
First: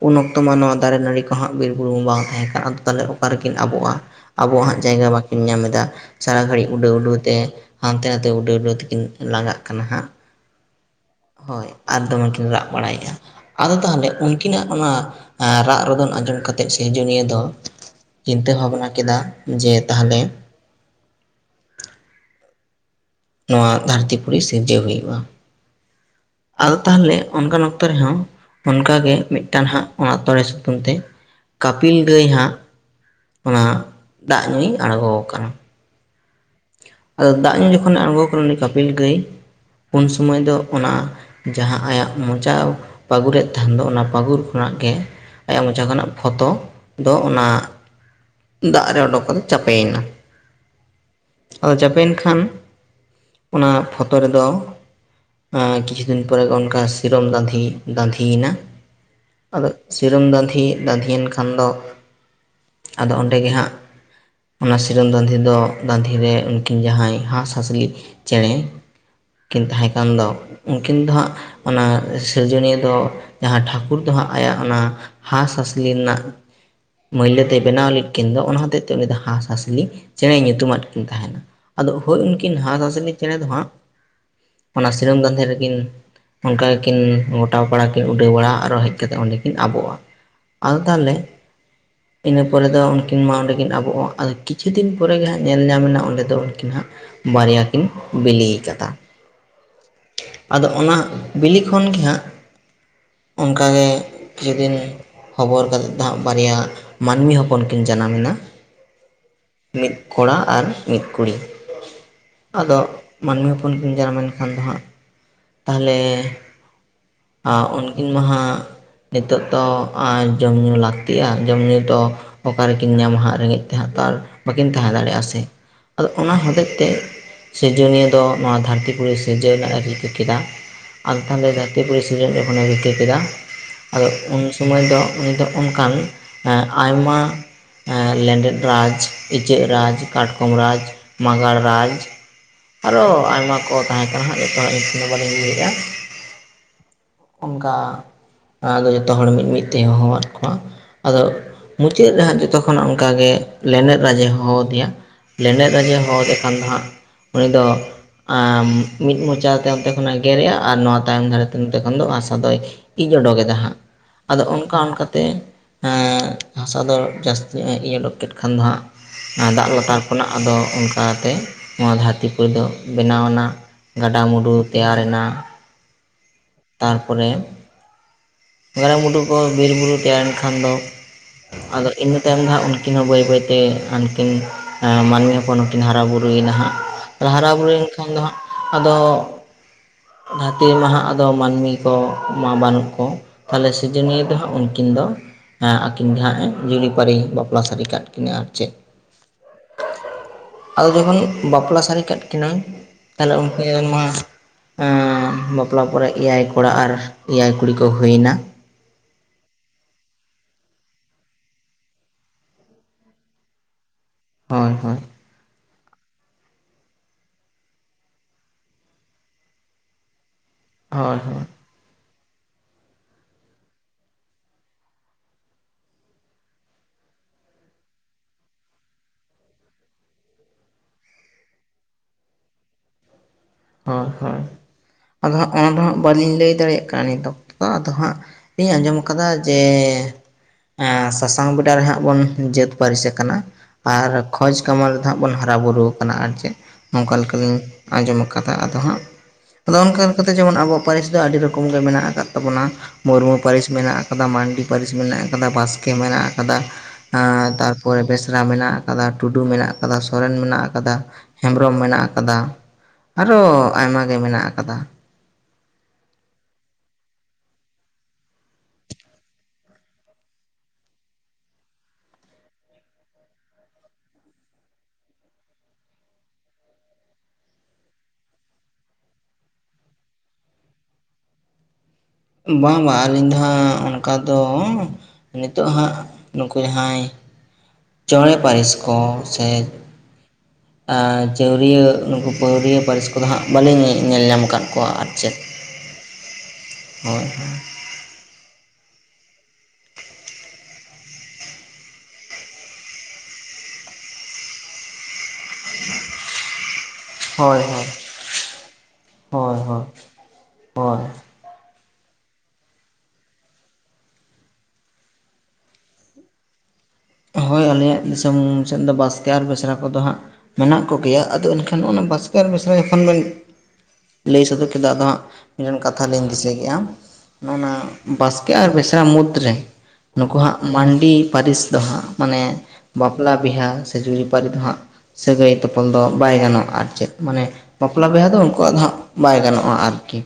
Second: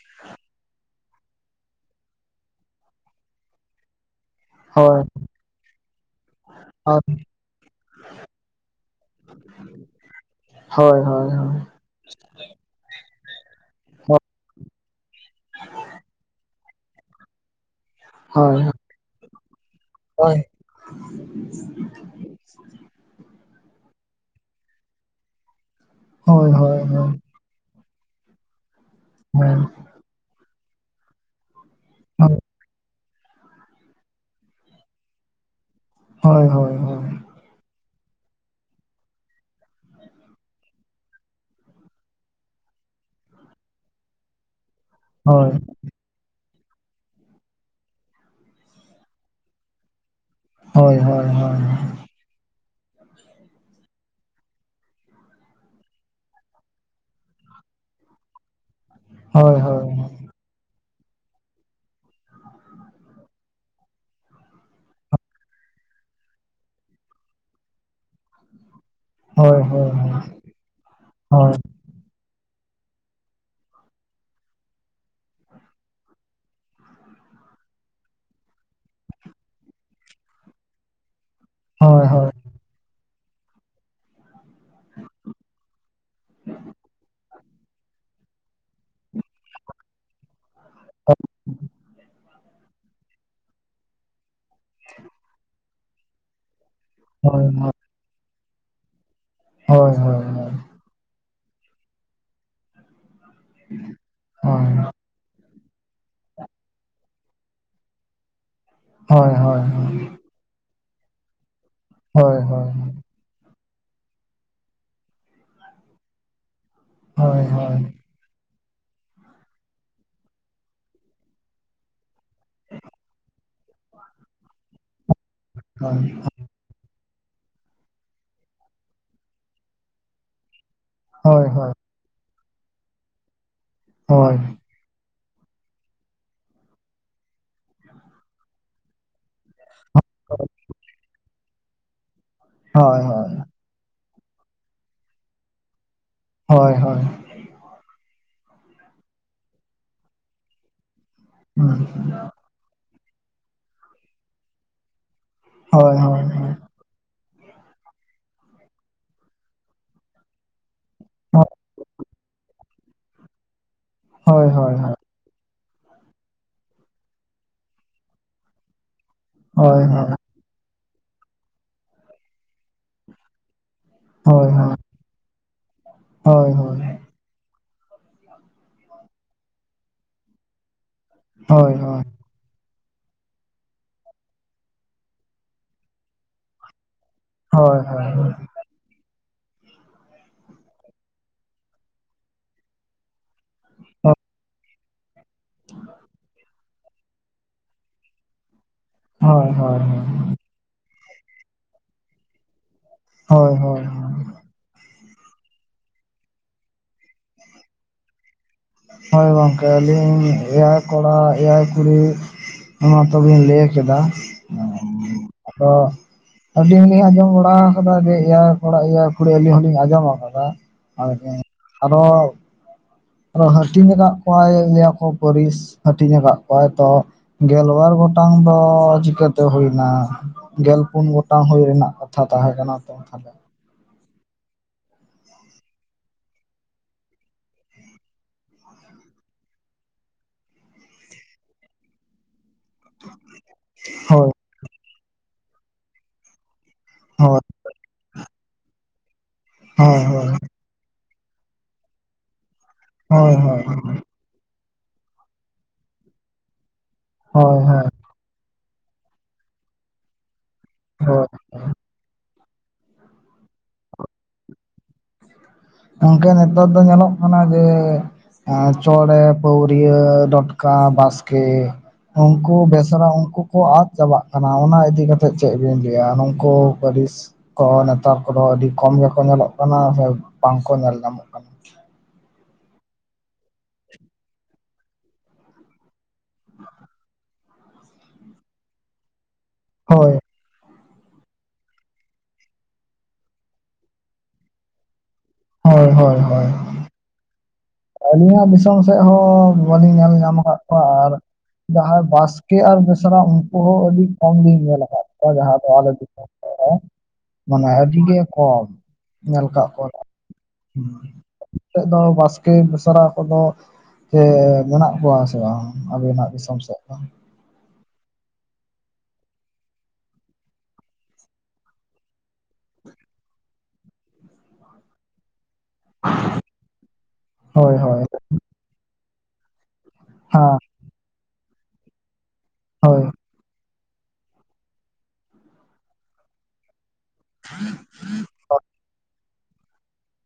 ᱩᱱ ᱚᱠᱼᱼ ᱩᱱ ᱢᱟ ᱱᱚᱣᱟ ᱫᱟᱨᱮ ᱱᱟᱲᱤ ᱠᱚᱦᱟᱜ ᱵᱤᱨ ᱵᱩᱨᱩ ᱵᱟᱝ ᱛᱟᱦᱮᱸ ᱠᱟᱱᱟ, ᱟᱫᱚ ᱛᱟᱦᱚᱞᱮ ᱚᱠᱟ ᱨᱮᱠᱤᱱ ᱟᱵᱚᱜ-ᱟ? ᱟᱵᱚᱣᱟᱜ ᱦᱟᱸᱜ ᱡᱟᱭᱜᱟ ᱵᱟᱠᱤᱱ ᱧᱟᱢ ᱮᱫᱟ ᱥᱟᱨᱟ ᱜᱷᱟᱹᱲᱤᱡ ᱩᱰᱟᱹ ᱩᱰᱟᱹᱣ ᱛᱮ, ᱦᱟᱱᱛᱮ ᱱᱟᱛᱮ ᱩᱰᱟᱹᱣ ᱩᱰᱟᱹᱣ ᱛᱤᱠᱤᱱ ᱞᱟᱸᱜᱟᱜ ᱠᱟᱱᱟ ᱦᱟᱹᱜ, ᱦᱳᱭ ᱦᱳᱭ ᱦᱳᱭ, ᱟᱨ ᱫᱚᱢᱮ ᱠᱤᱱ ᱨᱟᱜ ᱵᱟᱲᱟᱭᱮᱜ-ᱟ, ᱟᱫᱚ ᱛᱟᱦᱚᱞᱮ ᱩᱱᱠᱤᱱᱟᱜ ᱚᱱᱟ ᱨᱟᱜ ᱨᱚᱫᱷᱚᱱ ᱟᱸᱡᱚᱢ ᱠᱟ ᱛᱮᱫ ᱥᱤᱨᱡᱚᱱᱤᱭᱟᱹ ᱫᱚ ᱪᱤᱱᱛᱟᱹ ᱵᱷᱟᱵᱽᱱᱟ ᱠᱮᱫᱟ, ᱡᱮ ᱛᱟᱦᱚᱞᱮ ᱱᱚᱣᱟ ᱫᱷᱟᱹᱨᱛᱤ ᱯᱩᱨᱤ ᱥᱤᱨᱡᱟᱹᱣ ᱦᱩᱭᱩᱜ-ᱟ ᱾ ᱦᱳᱭ ᱦᱳᱭ, ᱟᱫᱚ ᱛᱟᱦᱚᱞᱮ ᱚᱱᱠᱟᱱ ᱚᱠᱛᱚ ᱨᱮ ᱦᱚᱸ ᱚᱱᱠᱟᱜᱮ ᱢᱤᱫᱴᱟᱱ ᱦᱟᱸᱜ ᱚᱱᱟ ᱛᱚᱸᱲᱮ ᱥᱩᱛᱟᱹᱢ ᱛᱮ, ᱠᱟᱯᱤᱞ ᱜᱟᱹᱭ ᱦᱟᱸᱜ ᱚᱱᱟ ᱫᱟᱜ ᱧᱩᱭ ᱟᱬᱜᱚ ᱟᱠᱟᱱᱟ᱾ ᱦᱳᱭ ᱦᱳᱭ, ᱟᱫᱚ ᱫᱟᱜ ᱧᱩ ᱡᱚᱠᱷᱚᱱᱮ ᱟᱬᱜᱚ ᱟᱠᱟᱱᱟ ᱩᱱᱤ ᱠᱟᱯᱤᱞ ᱜᱟᱹᱭ ᱩᱱ ᱥᱩᱢᱟᱹᱭ ᱫᱚ ᱚᱱᱟ, ᱡᱟᱦᱟᱸ ᱟᱭᱟᱜ ᱢᱚᱪᱟ ᱯᱟᱹᱜᱩᱨᱮᱫ ᱛᱟᱦᱮᱱ ᱫᱚ ᱚᱱᱟ ᱯᱟᱹᱜᱩᱨ ᱠᱷᱚᱱᱟᱜ ᱜᱮ, ᱟᱭᱟᱜ ᱢᱚᱪᱟ ᱠᱷᱚᱱᱟᱜ ᱯᱷᱚᱛᱚ ᱫᱚ ᱚᱱᱟ ᱫᱟᱜ ᱨᱮ ᱚᱰᱳᱠ ᱠᱟᱛᱮ ᱪᱟᱯᱮᱭᱮᱱᱟ ᱾ ᱦᱚᱭ ᱦᱚᱭ ᱦᱚᱭ, ᱪᱟᱯᱮᱭᱮᱱ ᱠᱷᱟᱱ ᱚᱱᱟ ᱯᱷᱚᱛᱳ ᱨᱮ ᱫᱚ, ᱠᱤᱪᱷᱩ ᱫᱤᱱ ᱯᱚᱨᱮ ᱚᱱᱠᱟ ᱥᱤᱨᱚᱢ ᱫᱟᱸᱫᱷᱤ ᱫᱟᱸᱫᱷᱤᱭᱮᱱᱟ ᱟᱫᱚ, ᱥᱤᱨᱚᱢ ᱫᱟᱸᱫᱷᱤ ᱫᱟᱸᱫᱷᱤᱭᱮᱱ ᱠᱷᱟᱱ ᱫᱚ, ᱟᱫᱚ ᱚᱸᱰᱮ ᱜᱮ ᱦᱟᱸᱜ ᱚᱱᱟ ᱥᱤᱨᱚᱢ ᱫᱟᱸᱫᱷᱤ ᱫᱚ ᱫᱟᱸᱫᱷᱤᱨᱮ, ᱩᱱᱠᱤᱱ ᱡᱟᱦᱟᱸᱭ ᱦᱟᱸᱥ-ᱦᱟᱸᱥᱞᱤ ᱪᱮᱸᱬᱮ ᱠᱤᱱ ᱛᱟᱦᱮ ᱠᱟᱱ ᱫᱚ, ᱩᱱᱠᱤᱱ ᱫᱚ ᱦᱟᱸᱜ ᱚᱱᱟ ᱥᱤᱨᱡᱚᱱᱤᱭᱟᱹ ᱫᱚ ᱡᱟᱦᱟᱸ ᱴᱷᱟᱹᱠᱩᱨ ᱫᱚ ᱦᱟᱸᱜ ᱟᱭᱟᱜ ᱚᱱᱟ ᱦᱟᱸᱥ ᱦᱟᱸᱥᱞᱤ ᱨᱮᱱᱟᱜ, ᱢᱟᱹᱭᱞᱟᱹ ᱛᱮᱭ ᱵᱮᱱᱟᱣ ᱞᱮᱫ ᱠᱤᱱ ᱫᱚ ᱚᱱᱟ ᱦᱚᱛᱮᱡ ᱛᱮ ᱩᱱᱤ ᱫᱚ ᱦᱟᱸᱥ ᱦᱟᱸᱥᱞᱤ ᱪᱮᱸᱬᱮ ᱧᱩᱛᱩᱢᱟᱫ ᱠᱤᱱ ᱛᱟᱦᱮᱱᱟ ᱾ ᱟᱫᱚ ᱦᱳᱭ ᱩᱱ ᱠᱤᱱ ᱦᱟᱸᱥ-ᱦᱟᱸᱥᱞᱤ ᱪᱮᱸᱬᱮ ᱫᱚ ᱦᱟᱸᱜ ᱚᱱᱟ ᱥᱤᱨᱚᱢ ᱫᱟᱸᱫᱷᱮ ᱨᱮ ᱠᱤᱱ, ᱚᱱᱠᱟ ᱜᱮᱠᱤᱱ ᱜᱚᱴᱟᱣ ᱯᱟᱲᱟ ᱠᱤᱱ ᱩᱰᱟᱹᱣ ᱵᱟᱲᱟ ᱟᱨᱚ ᱦᱮᱡ ᱠᱟᱛᱮ ᱚᱸᱰᱮ ᱠᱤᱱ ᱟᱵᱚᱜ-ᱟ ᱾ ᱟᱫᱚ ᱛᱟᱦᱚᱞᱮ ᱤᱱᱟᱹ ᱯᱚᱨᱮ ᱫᱚ ᱩᱱ ᱠᱤᱱ ᱢᱟ ᱚᱸᱰᱮ ᱠᱤᱱ ᱟᱵᱚᱜ-ᱟ, ᱟᱨ ᱠᱤᱪᱷᱩ ᱫᱤᱱ ᱯᱚᱨᱮ ᱜᱮ ᱦᱟᱸᱜ ᱧᱮᱞ ᱧᱟᱢᱮᱱᱟ ᱚᱸᱰᱮ ᱫᱚ ᱩᱱᱠᱤᱱ, ᱦᱟᱸᱜ ᱵᱟᱨᱭᱟ ᱠᱤᱱ ᱵᱮᱞᱮ ᱠᱟᱫᱟ᱾ ᱦᱳᱭ ᱦᱳᱭ, ᱟᱫᱚ ᱚᱱᱟ ᱵᱤᱞᱤ ᱠᱷᱚᱱ ᱜᱮ ᱦᱟᱸᱜ ᱚᱱᱠᱟ ᱜᱮ ᱠᱤᱪᱷᱩ ᱫᱤᱱ, ᱦᱚᱵᱚᱨ ᱠᱟᱛᱮᱫ ᱫᱚ ᱦᱟᱸᱜ ᱵᱟᱨᱭᱟ ᱢᱟᱹᱱᱢᱤ ᱦᱚᱯᱚᱱ ᱠᱤᱱ ᱡᱟᱱᱟᱢᱮᱱᱟ ᱾ ᱦᱳᱭ ᱦᱳᱭ ᱦᱳᱭ, ᱢᱤᱫ ᱠᱚᱲᱟ ᱟᱨ ᱢᱤᱫ ᱠᱩᱲᱤ, ᱦᱳᱭ ᱦᱳᱭ, ᱟᱫᱚ ᱢᱟᱹᱱᱢᱤ ᱦᱚᱯᱚᱱ ᱠᱤᱱ ᱡᱟᱱᱟᱢ ᱮᱱ ᱠᱷᱟᱱ ᱫᱚ ᱦᱟᱸᱜ, ᱛᱟᱦᱚᱞᱮ ᱩᱱ ᱠᱤᱱ, ᱩᱱ ᱢᱟᱦᱟᱸᱜ ᱱᱤᱛᱯᱜ ᱫᱚ ᱡᱚᱢ ᱧᱩ ᱞᱟᱹᱠᱛᱤᱜ-ᱟ, ᱡᱚᱢ-ᱧᱩ ᱫᱚ ᱚᱠᱟ ᱨᱮᱠᱤᱱ ᱧᱟᱢᱟ ᱦᱟᱸᱜ-ᱟ, ᱨᱮᱸᱜᱮᱡ ᱛᱮ ᱦᱟᱸᱜ ᱛᱚ ᱟᱨ ᱵᱟᱠᱤᱱ ᱛᱟᱸᱦᱮ ᱫᱟᱲᱮᱭᱟᱜ-ᱟ ᱥᱮ, ᱟᱫᱚ ᱚᱱᱟ ᱦᱚᱛᱮᱡ ᱛᱮ ᱥᱤᱨᱡᱚᱱᱤᱭᱟᱹ ᱫᱚ ᱱᱚᱣᱟ ᱫᱷᱟᱹᱨᱛᱤ ᱯᱩᱨᱤ ᱥᱤᱨᱡᱟᱹᱣ ᱨᱮᱱᱟᱜ ᱮ ᱨᱤᱠᱟᱹ ᱠᱮᱫᱟ ᱟᱫᱚ ᱛᱟᱦᱚᱞᱮ ᱫᱷᱟᱹᱨᱛᱤ ᱯᱩᱨᱤ ᱥᱤᱨᱡᱚᱱ ᱡᱚᱠᱷᱚᱱᱮ ᱨᱤᱠᱟᱹ ᱠᱮᱫᱟ ᱟᱫᱚ ᱩᱱ ᱥᱚ ᱩᱱ ᱥᱩᱢᱟᱹᱭ ᱫᱚ ᱩᱱᱤ ᱫᱚ ᱚᱱᱠᱟᱱ ᱟᱭᱢᱟ ᱾ ᱞᱮᱸᱰᱮᱫ ᱨᱟᱡᱽ, ᱤᱪᱟᱹᱜ ᱨᱟᱡᱽ, ᱠᱟᱴᱠᱚᱢ ᱨᱟᱡᱽ, ᱢᱟᱜᱟᱲ ᱨᱟᱡᱽ ᱟᱨ ᱦᱳᱭ ᱦᱚᱸ ᱦᱳᱭ ᱟᱭᱢᱟ, ᱠᱚ ᱛᱟᱦᱮᱸ ᱠᱟᱱᱟ ᱦᱟᱹᱜ ᱡᱚᱛᱚ ᱦᱚᱲᱟᱜ ᱧᱩᱛᱩᱢ ᱫᱚ ᱵᱟᱹᱞᱤᱧ ᱞᱟᱹᱭᱮᱜ-ᱟ᱾ ᱦᱳᱭ ᱦᱳᱭ, ᱚᱝᱠᱟ ᱟᱫᱚ ᱡᱚᱛᱚ ᱦᱚᱲ ᱢᱤᱫ ᱢᱤᱫ ᱛᱮ ᱦᱚᱦᱚᱣᱟᱫ ᱠᱚᱣᱟ᱾ ᱟᱫᱚ ᱢᱩᱪᱟᱹᱫ ᱨᱮ ᱦᱟᱸᱜ ᱡᱷᱚᱛᱚ ᱠᱷᱚᱱ ᱚᱱᱠᱟᱜᱮ ᱞᱮᱸᱰᱮᱫ ᱨᱟᱡᱽ ᱮ ᱦᱚᱦᱚᱫᱮᱭᱟ᱾ ᱞᱮᱸᱰᱮᱫ ᱨᱟᱡᱮ ᱦᱳᱭ ᱦᱳᱭ ᱦᱳᱭ ᱦᱳᱭ ᱦᱚᱦᱚᱫᱮ ᱠᱷᱟᱱ ᱫᱚ ᱦᱟᱸᱜ ᱩᱱᱤ ᱫᱚ ᱟᱸ ᱢᱤᱫ ᱢᱚᱪᱟ ᱛᱮ ᱱᱚᱛᱮ ᱠᱷᱚᱱᱮ ᱜᱮᱨᱮ-ᱟ ᱟᱨ ᱱᱚᱣᱟ ᱛᱟᱭᱚᱢ ᱫᱷᱟᱨᱮᱛᱮ ᱱᱚᱛᱮ ᱫᱚ ᱦᱟᱥᱟ ᱫᱚᱭ ᱤᱜ ᱚᱰᱚᱠ ᱮᱫᱟ ᱦᱟᱸᱜ᱾ ᱟᱫᱚ ᱦᱳᱭ ᱦᱳᱭ ᱦᱳᱭ ᱚᱱᱠᱟ ᱚᱱᱠᱟ ᱛᱮ ᱮᱸ ᱦᱟᱥᱟ ᱫᱚ ᱡᱟᱹᱥᱛᱤ ᱧᱚᱜᱼᱮ ᱤᱜ ᱚᱰᱚᱠ ᱠᱮᱫ ᱠᱷᱟᱱ ᱫᱚ ᱦᱟᱸᱜ, ᱮᱸ ᱫᱟᱜᱽ ᱦᱳᱭ ᱞᱟᱛᱟᱨ ᱠᱷᱚᱱᱟᱜ ᱟᱫᱚ ᱚᱱᱠᱟᱛᱮ ᱱᱚᱣᱟ ᱫᱷᱟᱹᱨᱛᱤ ᱯᱩᱨᱤ ᱫᱚ ᱵᱮᱱᱟᱣᱮᱱᱟ᱾ ᱦᱳᱭ ᱦᱳᱭ ᱜᱟᱰᱟᱼᱢᱩᱸᱰᱩ ᱛᱮᱭᱟᱨᱮᱱᱟ᱾ ᱦᱳᱭ ᱛᱟᱼ ᱛᱟᱨᱯᱚᱨᱮ ᱜᱟᱵᱟ ᱢᱩᱸᱰᱩ ᱠᱚ ᱵᱤᱨ-ᱵᱩᱨᱩ ᱛᱮᱭᱟᱨᱮᱱ ᱠᱷᱟᱱ ᱫᱚ ᱟᱫᱚ ᱤᱱᱟᱹ ᱛᱟᱭᱚᱢ ᱫᱚ ᱦᱟᱸᱜ ᱩᱱᱠᱤᱱ ᱦᱚᱸ ᱵᱟᱹᱭ ᱵᱟᱹᱭᱛᱮ ᱦᱟᱱᱠᱤᱱ ᱮᱸ ᱢᱟᱹᱱᱢᱤ ᱦᱚᱯᱚᱱ ᱦᱚᱸ ᱠᱤᱱ ᱦᱟᱨᱟᱼᱵᱩᱨᱩᱭ ᱱᱟ ᱦᱟᱸᱜ᱾ ᱛᱚ ᱦᱟᱨᱟ ᱵᱩᱨᱩᱭᱮᱱ ᱠᱷᱟᱱ ᱫᱚ ᱦᱟᱸᱜ ᱟᱫᱚ ᱫᱷᱟᱹᱨᱛᱤ ᱨᱮᱢᱟ ᱦᱟᱸᱜ ᱟᱫᱚ ᱢᱟᱹᱱᱢᱤ ᱠᱚ ᱢᱟ ᱵᱟᱹᱱᱩᱜ ᱠᱚ᱾ ᱛᱟᱦᱚᱞᱮ ᱥᱤᱨᱤᱡᱚᱱᱤᱭᱟᱹ ᱫᱚ ᱦᱟᱸᱜ ᱩᱱᱠᱤᱱ ᱫᱚ ᱦᱮᱸ ᱟᱹᱠᱤᱱ ᱜᱮ ᱦᱟᱸᱜ ᱡᱩᱨᱤ-ᱯᱟᱹᱨᱤ ᱵᱟᱯᱞᱟ ᱥᱟᱹᱨᱤ ᱠᱟᱫ ᱠᱤᱱᱟᱹ ᱟᱨ ᱪᱮᱫ᱾ ᱦᱳᱭ ᱦᱳᱭ ᱦᱳᱭ, ᱟᱫᱚ ᱡᱚᱠᱷᱚᱱ ᱵᱟᱯᱞᱟ ᱥᱟᱸᱨᱤ ᱠᱟᱜ ᱠᱤᱱᱟᱹᱧ ᱛᱟᱦᱚᱞᱮ ᱩᱱᱠᱤᱱ ᱦᱳᱭ ᱨᱮᱱ ᱢᱟ ᱮᱸᱻ ᱵᱟᱯᱞᱟ ᱯᱚᱨᱮ ᱮᱭᱟᱭ ᱠᱚᱲᱟ ᱟᱨ ᱮᱭᱟᱭ ᱠᱩᱲᱤ ᱠᱚ ᱦᱩᱭᱱᱟ᱾ ᱦᱳᱭ ᱜᱚᱝᱠᱮ ᱟᱹᱞᱤᱧ ᱮᱭᱟᱭ ᱠᱚᱲᱟ ᱮᱭᱟᱭ ᱠᱩᱲᱤ, ᱱᱚᱣᱟ ᱦᱚᱸ ᱛᱚ ᱵᱤᱱ ᱞᱟᱹᱭ ᱠᱮᱫᱟ, ᱦᱳᱭ ᱦᱳᱭ, ᱟᱫᱚ, ᱟᱹᱞᱤᱧ ᱦᱚᱸᱞᱤᱧ ᱟᱸᱡᱚᱢ ᱵᱟᱲᱟ ᱟᱠᱟᱫᱟ ᱡᱮ ᱮᱭᱟᱭ ᱠᱚᱲᱟ ᱮᱭᱟᱭ ᱠᱩᱲᱤ ᱟᱹᱞᱤᱧ ᱦᱚᱸᱞᱤᱧ ᱟᱸᱡᱚᱢ ᱟᱠᱟᱫᱟ᱾ ᱟ ᱦᱳᱭ ᱦᱳᱭ [unintelligible] ᱟᱫᱚ ᱟᱨᱚ ᱦᱟᱹᱴᱤᱧᱟᱠᱟᱜ ᱠᱚᱣᱟᱭ ᱞᱟᱹᱭ ᱠᱚ ᱯᱟᱹᱨᱤᱥ ᱦᱟᱹᱴᱤᱧᱟᱠᱟᱜ ᱠᱚᱣᱟᱭ ᱛᱚ, ᱜᱮᱞᱵᱟᱨ ᱜᱚᱴᱟᱝ ᱫᱚ ᱪᱤᱠᱟᱹᱛᱮ ᱦᱩᱭ ᱱᱟ᱾ ᱜᱮᱞ ᱯᱩᱱ ᱜᱚᱴᱟᱝ ᱦᱩᱭ ᱨᱮᱱᱟᱜ ᱠᱟᱛᱷᱟ ᱛᱟᱦᱮᱸ ᱠᱟᱱᱟ ᱛᱚ ᱛᱟᱦᱞᱮ᱾ ᱦᱳᱭ ᱦᱳᱭ ᱟᱫᱚ ᱦᱟᱸᱜ ᱚᱱᱟ ᱫᱚ ᱦᱟᱸᱜ ᱵᱟᱹᱞᱤᱧ ᱞᱟᱹᱭ ᱫᱟᱲᱮᱭᱟᱜ ᱠᱟᱱᱟ ᱱᱤᱛᱚᱜ ᱫᱚ ᱟᱫᱚ ᱦᱟᱸᱜ, ᱤᱧ ᱟᱸᱡᱚᱢ ᱠᱟᱫᱟ ᱡᱮ ᱮᱸ ᱥᱟᱥᱟᱝ ᱵᱮᱰᱟ ᱨᱮᱦᱟᱸᱜ ᱵᱚᱱ ᱡᱟᱹᱛ ᱯᱟᱹᱨᱤᱥ ᱟᱠᱟᱱᱟ ᱟᱨ ᱦᱳᱭ ᱠᱷᱚᱡᱽ ᱠᱟᱢᱟᱱ ᱨᱮᱫᱚ ᱦᱟᱸᱜ ᱵᱚᱱ ᱦᱟᱨᱟ ᱵᱩᱨᱩ ᱠᱟᱱᱟ ᱟᱨ ᱪᱮᱫ᱾ ᱚᱝᱠᱟ ᱦᱳᱭ ᱞᱮᱠᱟᱜᱤᱧ ᱟᱸᱡᱚᱢ ᱠᱟᱫᱟ᱾ ᱟᱫᱚ ᱦᱟᱸᱜ ᱟᱫᱚ ᱦᱳᱭ ᱚᱱᱠᱟ ᱞᱮᱠᱟᱛᱮ ᱡᱮᱢᱚᱱ ᱟᱵᱚ ᱯᱟᱹᱨᱤᱥ ᱫᱚ ᱟᱹᱰᱤ ᱨᱚᱠᱚᱢ ᱜᱮ ᱢᱮᱱᱟᱜ ᱟᱠᱟᱫ ᱛᱟᱵᱚᱱᱟ ᱦᱳᱭ ᱢᱩᱨᱢᱩ ᱦᱳᱭ ᱦᱳᱭ ᱯᱟᱹᱨᱤᱥ ᱢᱮᱱᱟᱜ ᱟᱠᱟ- ᱫᱟ ᱢᱟᱹᱱᱰᱤ ᱯᱟᱹᱨᱤᱥ ᱢᱮᱱᱟᱜ ᱟᱠᱟᱫᱟ ᱵᱟᱥᱠᱮ ᱢᱮᱱᱟᱜ ᱟᱠᱟᱫᱟ ᱟᱸ ᱦᱳᱭ ᱦᱳᱭ ᱛᱟᱨᱯᱚᱨᱮ ᱵᱮᱥᱨᱟ ᱢᱮᱱᱟᱜ ᱟᱠᱟᱫᱟ, ᱴᱩᱰᱩ ᱢᱮᱱᱟᱜ ᱟᱠᱟᱫᱟ, ᱥᱚᱨᱮᱱ ᱢᱮᱱᱟᱜ ᱟᱠᱟᱫᱟ, ᱦᱳᱭ ᱦᱮᱢᱵᱨᱚᱢ ᱢᱮᱱᱟᱜ ᱟᱠᱟᱫᱟ, ᱟᱨᱚ ᱟᱭᱢᱟ ᱜᱮ ᱢᱮᱱᱟᱜ ᱟᱠᱟᱫᱟ᱾ ᱜᱚᱝᱠᱮ ᱱᱤᱛᱚᱜ ᱫᱚ ᱧᱮᱞᱚᱜ ᱠᱟᱱᱟ ᱡᱮ, ᱮᱸ ᱪᱚᱸᱬᱮ, ᱯᱟᱹᱣᱨᱤᱭᱟᱹ, ᱰᱚᱸᱴᱠᱟ, ᱵᱟᱥᱠᱮ, ᱩᱝᱠᱩ ᱵᱮᱥᱨᱟ ᱩᱱᱠᱩ ᱠᱚ ᱟᱫᱽ ᱪᱟᱵᱟᱜ ᱠᱟᱱᱟ, ᱚᱱᱟ ᱤᱫᱤ ᱠᱟᱛᱮᱜ ᱪᱮᱜ ᱵᱤᱱ ᱞᱟᱹᱭᱟ? ᱱᱩᱠᱩ ᱯᱟᱹᱨᱤᱥ ᱠᱚ ᱱᱮᱛᱟᱨ ᱠᱚᱫᱚ ᱟᱹᱰᱤ ᱠᱚᱢ ᱜᱮᱠᱚ ᱧᱮᱞᱚᱜ ᱠᱟᱱᱟ ᱥᱮ ᱵᱟᱝᱠᱚ ᱧᱮᱞ ᱧᱟᱢᱚᱜ? ᱠᱟᱱᱟ ᱵᱟᱝ ᱵᱟᱝ ᱟᱹᱞᱤᱧ ᱫᱚ ᱦᱟᱸᱜ ᱚᱱᱠᱟ ᱫᱚ ᱱᱤᱛᱚᱜ ᱦᱟᱸᱜ ᱱᱩᱠᱩ ᱡᱟᱦᱟᱸᱭ ᱪᱚᱸᱬᱮ ᱯᱟᱹᱨᱤᱥ ᱠᱚ ᱥᱮ, ᱦᱳᱭ, ᱟᱨ ᱪᱟᱹᱣᱨᱤᱭᱟᱸ ᱱᱩᱠᱩ ᱯᱟᱹᱣᱨᱤᱭᱟᱹ ᱯᱟᱹᱨᱤᱥ ᱠᱚᱫᱚ ᱦᱟᱸᱜ ᱵᱟᱹᱞᱤᱧ ᱧᱮᱞ ᱧᱟᱢ ᱠᱟᱜ ᱠᱚᱣᱟ ᱟᱨ ᱪᱮᱫ᱾ ᱦᱳᱭ ᱦᱳᱭ ᱦᱳᱭ, ᱦᱳᱭ, ᱟᱹᱞᱤᱧᱟᱜ ᱫᱤᱥᱚᱢ ᱥᱮᱫ ᱦᱚᱸ ᱵᱟᱹᱞᱤᱧ ᱧᱮᱞ ᱧᱟᱢ ᱟᱠᱟᱜ ᱠᱚᱣᱟ, ᱟᱨ ᱡᱟᱦᱟᱸᱭ ᱵᱟᱥᱠᱮ ᱟᱨ ᱵᱮᱥᱨᱟ, ᱩᱱᱠᱩ ᱦᱚᱸ ᱟᱹᱰᱤ ᱠᱚᱢ ᱜᱤᱧ ᱧᱮᱞ ᱟᱠᱟᱜ ᱠᱚᱣᱟ᱾ ᱡᱟᱦᱟᱸ ᱫᱚ ᱟᱞᱮ ᱫᱤᱥᱚᱢ ᱥᱮᱫ ᱨᱮ, ᱦᱳᱭ ᱦᱳᱭ ᱢᱟᱱᱮ ᱟᱹᱰᱤ ᱜᱮ ᱠᱚᱢ ᱧᱮᱞ ᱦᱳᱭ ᱟᱠᱟᱜ ᱦᱳᱭ ᱠᱚᱣᱟᱞᱮ᱾ ᱦᱩᱸ ᱦᱳᱭ ᱟᱯᱮ ᱥᱮᱫ ᱫᱚ ᱵᱟᱥᱠᱮ ᱵᱮᱥᱨᱟ ᱠᱚᱫᱚ ᱥᱮ ᱢᱮᱱᱟᱜ ᱠᱚᱣᱟ ᱥᱮ ᱵᱟᱝ, ᱟᱵᱮᱱᱟᱜ ᱫᱤᱥᱚᱢ ᱥᱮᱫ ᱫᱚ? ᱦᱳᱭ ᱟᱞᱮᱭᱟᱜ ᱫᱤᱥᱚᱢ ᱥᱮᱫ ᱫᱚ ᱵᱟᱥᱠᱮ ᱟᱨ ᱵᱮᱥᱨᱟ ᱠᱚᱫᱚ ᱦᱟᱸᱜ ᱢᱮᱱᱟᱜ ᱠᱚᱜᱮᱭᱟ, ᱟᱫᱚ ᱮᱱᱠᱷᱟᱱ ᱚᱱᱟ ᱵᱟᱥᱠᱮ ᱟᱨ ᱢᱤᱥᱨᱟ ᱡᱚᱠᱷᱚᱱ ᱵᱮᱱ ᱞᱟᱹᱭ ᱥᱚᱫᱚᱨ ᱠᱮᱫᱟ ᱟᱫᱚ ᱦᱟᱸᱜ ᱢᱤᱫᱴᱮᱱ ᱠᱟᱛᱷᱟ ᱞᱤᱧ ᱫᱤᱥᱟᱹ ᱠᱮᱫᱼᱟ, ᱱᱚᱼᱚᱱᱟ ᱦᱳᱭ ᱦᱳᱭ ᱵᱟᱥᱠᱮ ᱟᱨ ᱵᱮᱥᱨᱟ ᱢᱩᱫᱽᱨᱮ ᱱᱩᱠᱩ ᱦᱮᱸ ᱦᱟᱸᱜ ᱢᱟᱱᱰᱤ ᱯᱟᱹᱨᱤᱥ ᱫᱚ ᱦᱟᱸᱜ, ᱢᱟᱱᱮ ᱦᱳᱭ ᱵᱟᱯᱞᱟ ᱵᱤᱦᱟ ᱥᱮ ᱡᱩᱨᱤ ᱯᱟᱨᱤ ᱫᱚ ᱦᱟᱸᱜ ᱥᱟᱹᱜᱟᱹᱭ ᱛᱚᱯᱚᱞ ᱫᱚ ᱵᱟᱭ ᱜᱟᱱᱚᱜᱼᱟ, ᱟᱨ ᱪᱮᱫ ᱢᱟᱱᱮ ᱵᱟᱯᱞᱟ ᱵᱤᱦᱟ ᱫᱚ, ᱩᱱᱠᱩᱣᱟᱜ ᱫᱚ ᱦᱟᱸᱜ ᱵᱟᱭ ᱜᱟᱱᱚᱜᱼᱟ ᱟᱨᱠᱤ᱾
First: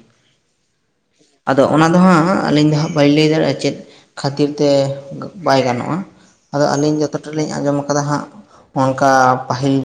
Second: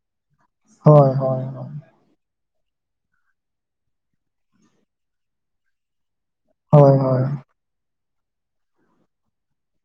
ᱦᱳᱭ, ᱦᱳᱭ᱾ ᱟᱫᱚ ᱦᱳᱭ ᱚᱱᱟ ᱫᱚ ᱦᱟᱸᱜ ᱟᱹᱞᱤᱧ ᱫᱚ ᱦᱟᱸᱜ ᱵᱟᱹᱞᱤᱧ ᱞᱟᱹᱭ ᱫᱟᱲᱮᱜᱼᱟ, ᱪᱮᱫ ᱠᱷᱟᱹᱛᱤᱨ ᱛᱮ ᱵᱟᱭ ᱜᱟᱱᱚᱜᱼᱟ᱾ ᱟᱫᱚ ᱦᱳᱭ ᱟᱹᱞᱤᱧ ᱦᱳᱭ ᱡᱚᱛᱚᱴᱟ ᱞᱤᱧ ᱟᱸᱡᱚᱢ ᱠᱟᱫᱟ ᱦᱟᱸᱜ, ᱚᱱᱠᱟ ᱯᱟᱹᱦᱤᱞ